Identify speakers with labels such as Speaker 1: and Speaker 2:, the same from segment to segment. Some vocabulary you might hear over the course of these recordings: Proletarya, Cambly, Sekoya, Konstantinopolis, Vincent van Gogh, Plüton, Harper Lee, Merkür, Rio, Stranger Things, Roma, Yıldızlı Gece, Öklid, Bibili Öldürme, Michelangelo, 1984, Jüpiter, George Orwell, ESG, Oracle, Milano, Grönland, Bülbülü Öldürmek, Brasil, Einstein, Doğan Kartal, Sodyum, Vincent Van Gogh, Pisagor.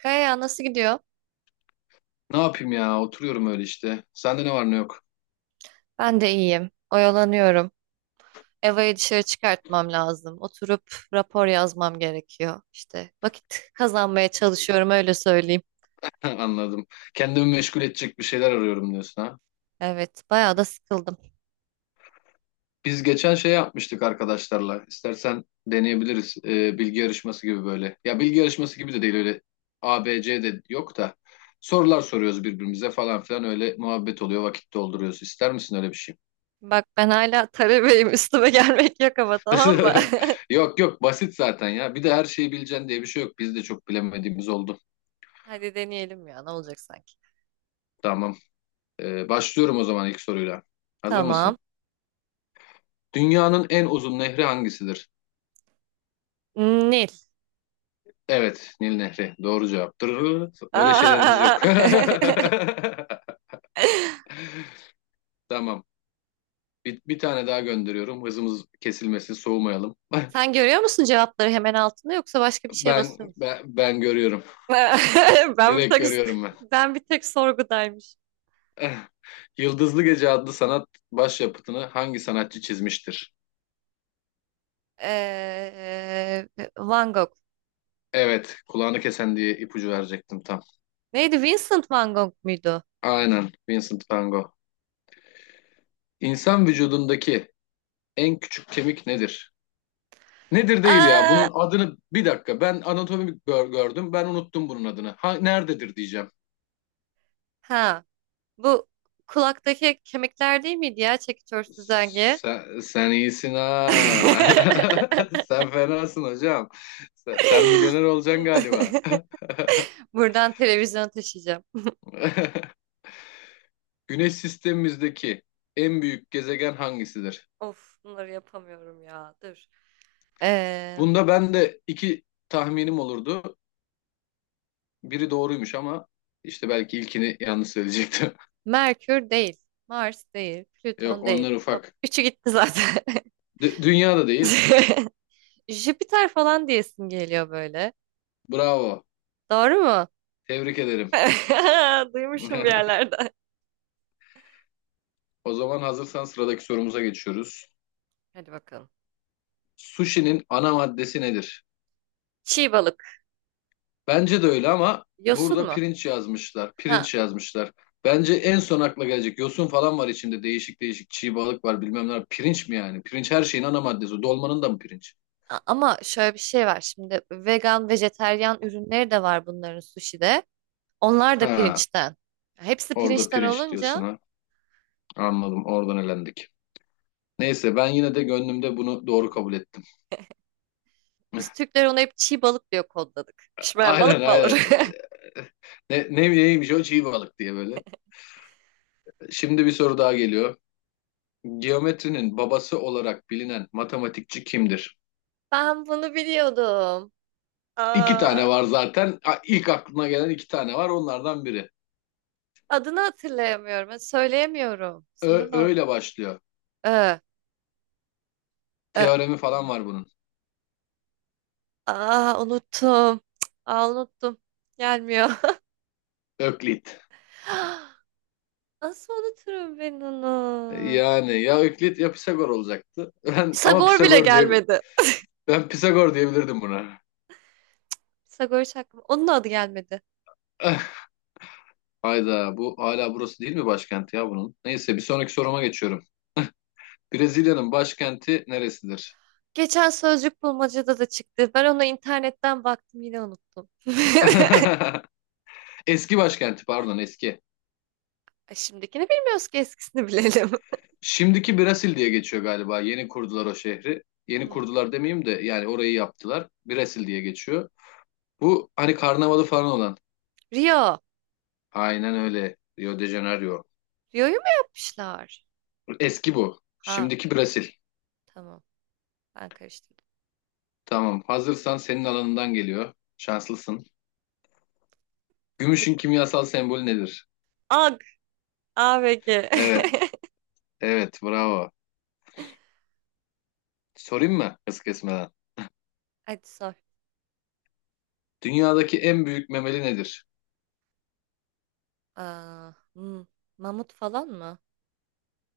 Speaker 1: Kaya nasıl gidiyor?
Speaker 2: Ne yapayım ya? Oturuyorum öyle işte. Sende ne var ne yok.
Speaker 1: Ben de iyiyim. Oyalanıyorum. Eva'yı dışarı çıkartmam lazım. Oturup rapor yazmam gerekiyor. İşte vakit kazanmaya çalışıyorum öyle söyleyeyim.
Speaker 2: Anladım. Kendimi meşgul edecek bir şeyler arıyorum diyorsun ha.
Speaker 1: Evet, bayağı da sıkıldım.
Speaker 2: Biz geçen şey yapmıştık arkadaşlarla. İstersen deneyebiliriz. Bilgi yarışması gibi böyle. Ya bilgi yarışması gibi de değil öyle. A, B, C de yok da. Sorular soruyoruz birbirimize falan filan öyle muhabbet oluyor vakit dolduruyoruz. İster misin öyle bir şey?
Speaker 1: Bak ben hala talebeyim. Üstüme gelmek yok ama tamam mı?
Speaker 2: Yok yok basit zaten ya. Bir de her şeyi bileceksin diye bir şey yok. Biz de çok bilemediğimiz oldu.
Speaker 1: Hadi deneyelim ya ne olacak sanki.
Speaker 2: Tamam. Başlıyorum o zaman ilk soruyla. Hazır
Speaker 1: Tamam.
Speaker 2: mısın? Dünyanın en uzun nehri hangisidir?
Speaker 1: Nil.
Speaker 2: Evet, Nil Nehri. Doğru cevaptır. Öyle şeylerimiz
Speaker 1: Aa!
Speaker 2: yok. Tamam. Bir tane daha gönderiyorum. Hızımız kesilmesin, soğumayalım.
Speaker 1: Sen görüyor musun cevapları hemen altında yoksa başka bir şeye basıyor
Speaker 2: Ben,
Speaker 1: musun?
Speaker 2: ben ben görüyorum.
Speaker 1: Ben bir
Speaker 2: Direkt
Speaker 1: tek
Speaker 2: görüyorum ben.
Speaker 1: ben bir tek sorgudaymış.
Speaker 2: Yıldızlı Gece adlı sanat başyapıtını hangi sanatçı çizmiştir?
Speaker 1: Ee, Van Gogh.
Speaker 2: Evet, kulağını kesen diye ipucu verecektim tam.
Speaker 1: Neydi? Vincent Van Gogh muydu?
Speaker 2: Aynen, Vincent van Gogh. İnsan vücudundaki en küçük kemik nedir? Nedir değil ya.
Speaker 1: Aa,
Speaker 2: Bunun adını bir dakika. Ben anatomi gördüm. Ben unuttum bunun adını. Ha, nerededir diyeceğim.
Speaker 1: ha. Bu kulaktaki kemikler değil miydi ya çekiç örsüz dengi?
Speaker 2: Sen iyisin ha. Sen fenasın hocam. Sen milyoner olacaksın galiba.
Speaker 1: Buradan televizyona taşıyacağım.
Speaker 2: Güneş sistemimizdeki en büyük gezegen hangisidir?
Speaker 1: Of, bunları yapamıyorum ya. Dur. Ee,
Speaker 2: Bunda ben de iki tahminim olurdu. Biri doğruymuş ama işte belki ilkini yanlış söyleyecektim.
Speaker 1: Merkür değil. Mars değil.
Speaker 2: Yok,
Speaker 1: Plüton değil.
Speaker 2: onlar
Speaker 1: Hop,
Speaker 2: ufak.
Speaker 1: üçü gitti zaten.
Speaker 2: Dünya da değil.
Speaker 1: Jüpiter falan diyesim geliyor böyle.
Speaker 2: Bravo.
Speaker 1: Doğru mu?
Speaker 2: Tebrik ederim.
Speaker 1: Duymuşum bir yerlerden.
Speaker 2: O zaman hazırsan sıradaki sorumuza geçiyoruz.
Speaker 1: Hadi bakalım.
Speaker 2: Sushi'nin ana maddesi nedir?
Speaker 1: Çiğ balık.
Speaker 2: Bence de öyle ama
Speaker 1: Yosun
Speaker 2: burada
Speaker 1: mu?
Speaker 2: pirinç yazmışlar.
Speaker 1: Ha.
Speaker 2: Pirinç yazmışlar. Bence en son akla gelecek yosun falan var içinde. Değişik değişik çiğ balık var bilmem ne. Pirinç mi yani? Pirinç her şeyin ana maddesi. Dolmanın da mı pirinç?
Speaker 1: Ama şöyle bir şey var. Şimdi vegan, vejeteryan ürünleri de var bunların sushi'de. Onlar da
Speaker 2: Ha,
Speaker 1: pirinçten. Hepsi
Speaker 2: orada
Speaker 1: pirinçten
Speaker 2: pirinç diyorsun
Speaker 1: olunca
Speaker 2: ha. Anladım. Oradan elendik. Neyse ben yine de gönlümde bunu doğru kabul ettim.
Speaker 1: biz Türkler ona hep çiğ balık diyor kodladık. Pişmeyen
Speaker 2: Aynen,
Speaker 1: balık mı olur?
Speaker 2: aynen. Neymiş o çiğ balık diye böyle. Şimdi bir soru daha geliyor. Geometrinin babası olarak bilinen matematikçi kimdir?
Speaker 1: Ben bunu biliyordum.
Speaker 2: İki tane
Speaker 1: Aa,
Speaker 2: var zaten. İlk aklına gelen iki tane var. Onlardan biri.
Speaker 1: adını hatırlayamıyorum. Söyleyemiyorum.
Speaker 2: Ö
Speaker 1: Sorun o.
Speaker 2: öyle başlıyor.
Speaker 1: Ee, e,
Speaker 2: Teoremi falan var bunun.
Speaker 1: aa, unuttum. Cık, aa, unuttum. Gelmiyor.
Speaker 2: Öklit.
Speaker 1: Nasıl unuturum ben onu?
Speaker 2: Yani ya Öklit ya Pisagor olacaktı. Ben ama
Speaker 1: Sagor bile
Speaker 2: Pisagor diye
Speaker 1: gelmedi.
Speaker 2: ben Pisagor diyebilirdim buna.
Speaker 1: Sagor hiç aklıma. Onun adı gelmedi.
Speaker 2: Hayda, bu hala burası değil mi başkenti ya bunun? Neyse, bir sonraki soruma geçiyorum. Brezilya'nın başkenti neresidir?
Speaker 1: Geçen sözcük bulmacada da çıktı. Ben ona internetten baktım yine unuttum.
Speaker 2: Eski başkenti, pardon, eski.
Speaker 1: Ay, şimdikini bilmiyoruz ki eskisini bilelim.
Speaker 2: Şimdiki Brasil diye geçiyor galiba. Yeni kurdular o şehri. Yeni
Speaker 1: Hmm.
Speaker 2: kurdular demeyeyim de, yani orayı yaptılar. Brasil diye geçiyor. Bu hani karnavalı falan olan.
Speaker 1: Rio.
Speaker 2: Aynen öyle. Rio de Janeiro.
Speaker 1: Rio'yu mu yapmışlar?
Speaker 2: Eski bu.
Speaker 1: Ha,
Speaker 2: Şimdiki Brasil.
Speaker 1: tamam. Ben karıştırdım.
Speaker 2: Tamam. Hazırsan senin alanından geliyor. Şanslısın. Gümüşün
Speaker 1: Hadi.
Speaker 2: kimyasal sembolü nedir?
Speaker 1: Ag. A ve G.
Speaker 2: Evet. Evet. Bravo. Sorayım mı? Hız kesmeden.
Speaker 1: Hadi sor.
Speaker 2: Dünyadaki en büyük memeli nedir?
Speaker 1: Aa, hmm. Mamut falan mı?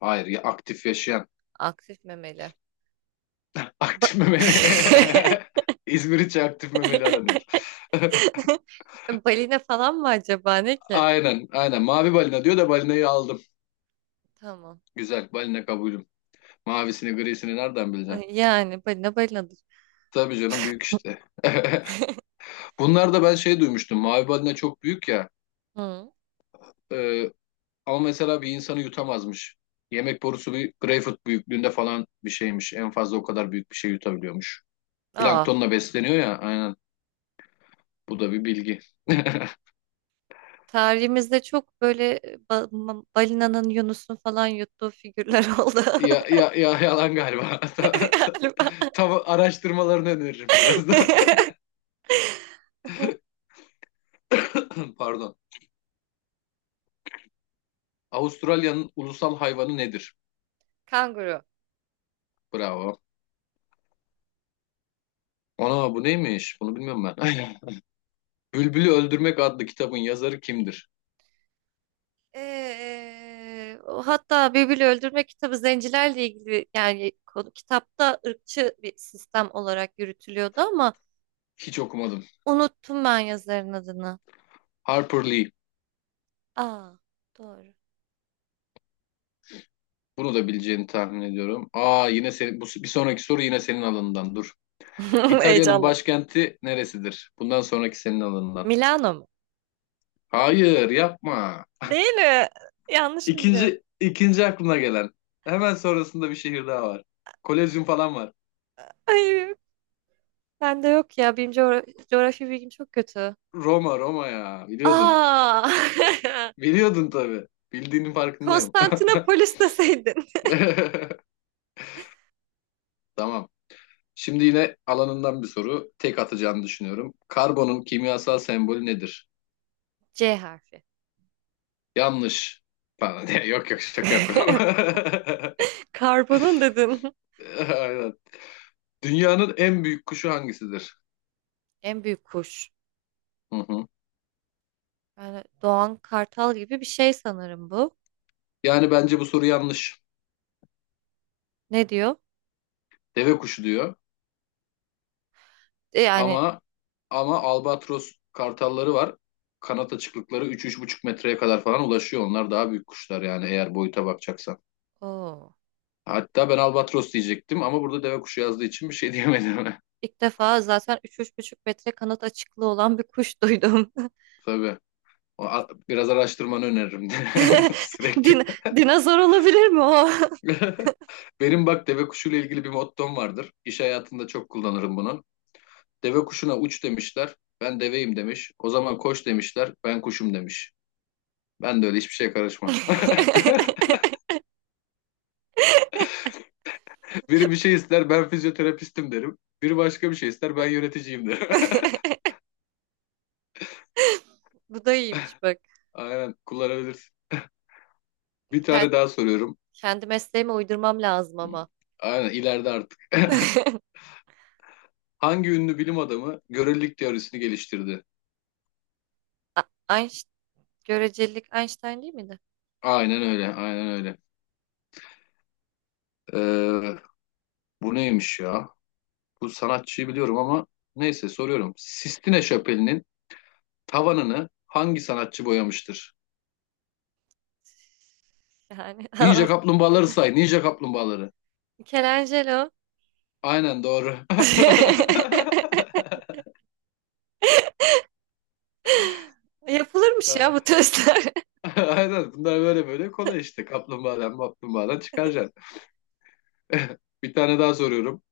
Speaker 2: Hayır. Ya aktif yaşayan.
Speaker 1: Aktif memeli. Ba-
Speaker 2: Aktif memeli. İzmir için aktif memeli aranıyor.
Speaker 1: Balina falan mı acaba ne ki?
Speaker 2: Aynen, aynen. Mavi balina diyor da balinayı aldım.
Speaker 1: Tamam.
Speaker 2: Güzel, balina kabulüm. Mavisini, grisini nereden bileceksin?
Speaker 1: Ay, yani balina balinadır.
Speaker 2: Tabii canım, büyük işte. Bunlar da ben şey duymuştum. Mavi balina çok büyük ya.
Speaker 1: Hı.
Speaker 2: Ee, ama mesela bir insanı yutamazmış. Yemek borusu bir greyfurt büyüklüğünde falan bir şeymiş. En fazla o kadar büyük bir şey yutabiliyormuş.
Speaker 1: Aa,
Speaker 2: Planktonla besleniyor ya. Aynen. Bu da bir bilgi.
Speaker 1: tarihimizde çok böyle balinanın Yunus'un falan yuttuğu figürler oldu
Speaker 2: Ya, ya, ya yalan galiba.
Speaker 1: galiba.
Speaker 2: Tam araştırmalarını öneririm biraz da. Pardon. Avustralya'nın ulusal hayvanı nedir?
Speaker 1: Kanguru.
Speaker 2: Bravo. Ana bu neymiş? Bunu bilmiyorum ben. Bülbülü Öldürmek adlı kitabın yazarı kimdir?
Speaker 1: O hatta Bibili Öldürme kitabı zencilerle ilgili yani kitapta ırkçı bir sistem olarak yürütülüyordu ama
Speaker 2: Hiç okumadım.
Speaker 1: unuttum ben yazarın adını.
Speaker 2: Harper Lee.
Speaker 1: Aa, doğru.
Speaker 2: Bunu da bileceğini tahmin ediyorum. Aa, yine senin, bu, bir sonraki soru yine senin alanından. Dur. İtalya'nın
Speaker 1: Heyecandan.
Speaker 2: başkenti neresidir? Bundan sonraki senin alanından.
Speaker 1: Milano mu?
Speaker 2: Hayır, yapma.
Speaker 1: Değil mi? Yanlış mı biliyorum?
Speaker 2: İkinci, ikinci aklına gelen. Hemen sonrasında bir şehir daha var. Kolezyum falan var.
Speaker 1: Ay, ben de yok ya. Benim coğrafya bilgim çok kötü.
Speaker 2: Roma, Roma ya. Biliyordun.
Speaker 1: Aa!
Speaker 2: Biliyordun tabii. Bildiğinin farkındayım.
Speaker 1: Konstantinopolis deseydin.
Speaker 2: Tamam. Şimdi yine alanından bir soru. Tek atacağını düşünüyorum. Karbonun kimyasal sembolü nedir?
Speaker 1: C harfi.
Speaker 2: Yanlış. Pardon. Yok, yok, şaka yapıyorum.
Speaker 1: Karbonun dedin.
Speaker 2: Aynen. Dünyanın en büyük kuşu hangisidir?
Speaker 1: En büyük kuş.
Speaker 2: Hı hı.
Speaker 1: Yani Doğan Kartal gibi bir şey sanırım bu.
Speaker 2: Yani bence bu soru yanlış.
Speaker 1: Ne diyor?
Speaker 2: Deve kuşu diyor.
Speaker 1: Yani
Speaker 2: Ama albatros kartalları var. Kanat açıklıkları üç üç buçuk metreye kadar falan ulaşıyor. Onlar daha büyük kuşlar yani, eğer boyuta bakacaksan.
Speaker 1: o
Speaker 2: Hatta ben albatros diyecektim ama burada deve kuşu yazdığı için bir şey diyemedim.
Speaker 1: ilk defa zaten 3-3,5 metre kanat açıklığı olan bir kuş duydum.
Speaker 2: Tabii. Biraz araştırmanı öneririm de sürekli.
Speaker 1: Din dinozor olabilir mi o?
Speaker 2: Benim bak deve kuşuyla ilgili bir mottom vardır. İş hayatında çok kullanırım bunu. Deve kuşuna uç demişler. Ben deveyim demiş. O zaman koş demişler. Ben kuşum demiş. Ben de öyle hiçbir şeye karışmam. Biri bir şey ister, ben fizyoterapistim derim. Biri başka bir şey ister, ben yöneticiyim derim.
Speaker 1: Bu da iyiymiş bak.
Speaker 2: Aynen kullanabilirsin. Bir
Speaker 1: Kendi,
Speaker 2: tane daha soruyorum.
Speaker 1: kendi mesleğime uydurmam lazım
Speaker 2: Hmm.
Speaker 1: ama.
Speaker 2: Aynen ileride artık. Hangi ünlü bilim adamı görelilik teorisini geliştirdi?
Speaker 1: A- Einst- görecelik Einstein değil miydi?
Speaker 2: Aynen öyle, aynen öyle. Ee, Bu neymiş ya? Bu sanatçıyı biliyorum ama neyse soruyorum. Sistine Şapeli'nin tavanını hangi sanatçı boyamıştır?
Speaker 1: Yani
Speaker 2: Ninja kaplumbağaları say. Ninja kaplumbağaları.
Speaker 1: Michelangelo.
Speaker 2: Aynen, doğru.
Speaker 1: Yapılırmış ya bu testler.
Speaker 2: Aynen, bunlar böyle böyle kolay işte. Kaplumbağadan kaplumbağadan çıkaracaksın. Bir tane daha soruyorum.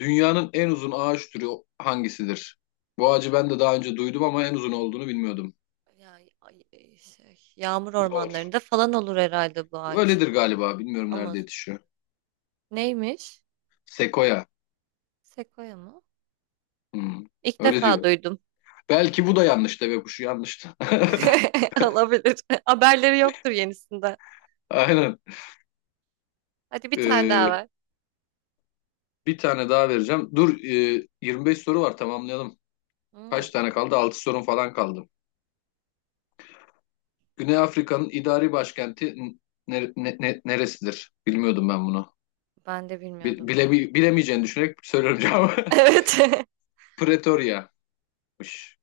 Speaker 2: Dünyanın en uzun ağaç türü hangisidir? Bu ağacı ben de daha önce duydum ama en uzun olduğunu bilmiyordum.
Speaker 1: Ya, ay, şey, yağmur
Speaker 2: Zor.
Speaker 1: ormanlarında falan olur herhalde bu ağaç.
Speaker 2: Öyledir galiba. Bilmiyorum
Speaker 1: Ama
Speaker 2: nerede yetişiyor.
Speaker 1: neymiş?
Speaker 2: Sekoya.
Speaker 1: Sekoya mı?
Speaker 2: Hmm,
Speaker 1: İlk
Speaker 2: öyle
Speaker 1: defa
Speaker 2: diyor.
Speaker 1: duydum.
Speaker 2: Belki bu da yanlış, deve kuşu yanlış da.
Speaker 1: Olabilir. Haberleri yoktur yenisinden.
Speaker 2: Aynen.
Speaker 1: Hadi bir tane daha
Speaker 2: Ee,
Speaker 1: ver.
Speaker 2: bir tane daha vereceğim. Dur, 25 soru var, tamamlayalım.
Speaker 1: Hmm,
Speaker 2: Kaç tane kaldı? 6 sorun falan kaldı. Güney Afrika'nın idari başkenti neresidir? Bilmiyordum ben bunu.
Speaker 1: ben de
Speaker 2: Bi-
Speaker 1: bilmiyordum.
Speaker 2: Bile, bilemeyeceğini düşünerek söylüyorum cevabı.
Speaker 1: Evet.
Speaker 2: Pretoria'mış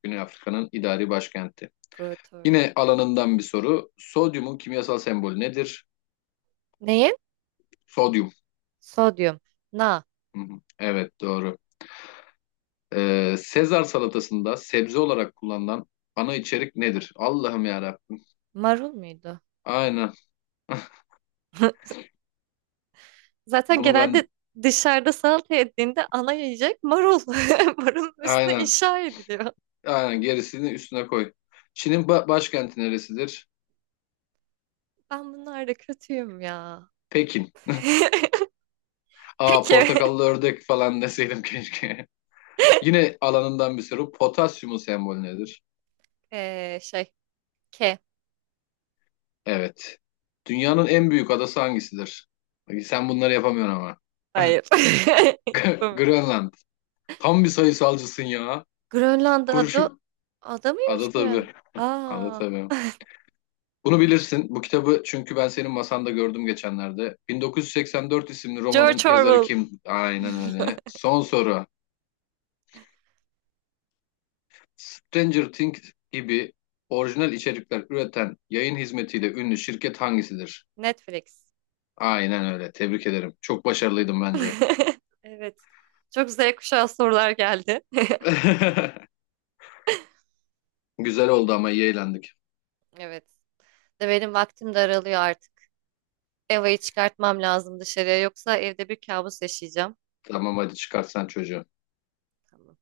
Speaker 2: Güney Afrika'nın idari başkenti.
Speaker 1: Proletarya.
Speaker 2: Yine alanından bir soru. Sodyumun kimyasal sembolü nedir?
Speaker 1: Neyin?
Speaker 2: Sodyum.
Speaker 1: Sodyum. Na.
Speaker 2: Hı hı. Evet, doğru. Sezar salatasında sebze olarak kullanılan ana içerik nedir? Allah'ım yarabbim.
Speaker 1: Marul muydu?
Speaker 2: Aynen.
Speaker 1: Zaten
Speaker 2: Bunu ben,
Speaker 1: genelde dışarıda salata yediğinde ana yiyecek marul. Marulun üstüne
Speaker 2: aynen.
Speaker 1: inşa ediliyor.
Speaker 2: Aynen, gerisini üstüne koy. Çin'in başkenti neresidir?
Speaker 1: Ben bunlarda kötüyüm ya.
Speaker 2: Pekin. Aa,
Speaker 1: Peki.
Speaker 2: portakallı ördek falan deseydim keşke. Yine alanından bir soru. Potasyumun sembolü nedir?
Speaker 1: Şey. K.
Speaker 2: Evet. Dünyanın en büyük adası hangisidir? Bak, sen bunları yapamıyorsun ama.
Speaker 1: Hayır. Bu-
Speaker 2: Grönland. Tam bir sayısalcısın ya.
Speaker 1: Grönland'da adı
Speaker 2: Kuruşu.
Speaker 1: ada mıymış
Speaker 2: Ada
Speaker 1: Grön?
Speaker 2: tabii. Ada
Speaker 1: Aa,
Speaker 2: tabii. Bunu bilirsin. Bu kitabı çünkü ben senin masanda gördüm geçenlerde. 1984 isimli romanın
Speaker 1: George
Speaker 2: yazarı
Speaker 1: Orwell.
Speaker 2: kim? Aynen öyle. Son soru. Stranger Things gibi orijinal içerikler üreten yayın hizmetiyle ünlü şirket hangisidir?
Speaker 1: Netflix.
Speaker 2: Aynen öyle. Tebrik ederim. Çok başarılıydım bence.
Speaker 1: Evet. Çok Z kuşağı sorular geldi.
Speaker 2: Güzel oldu, ama iyi eğlendik.
Speaker 1: Evet. De benim vaktim de aralıyor artık. Eva'yı çıkartmam lazım dışarıya yoksa evde bir kabus yaşayacağım.
Speaker 2: Tamam, hadi çıkart sen çocuğu.
Speaker 1: Tamam.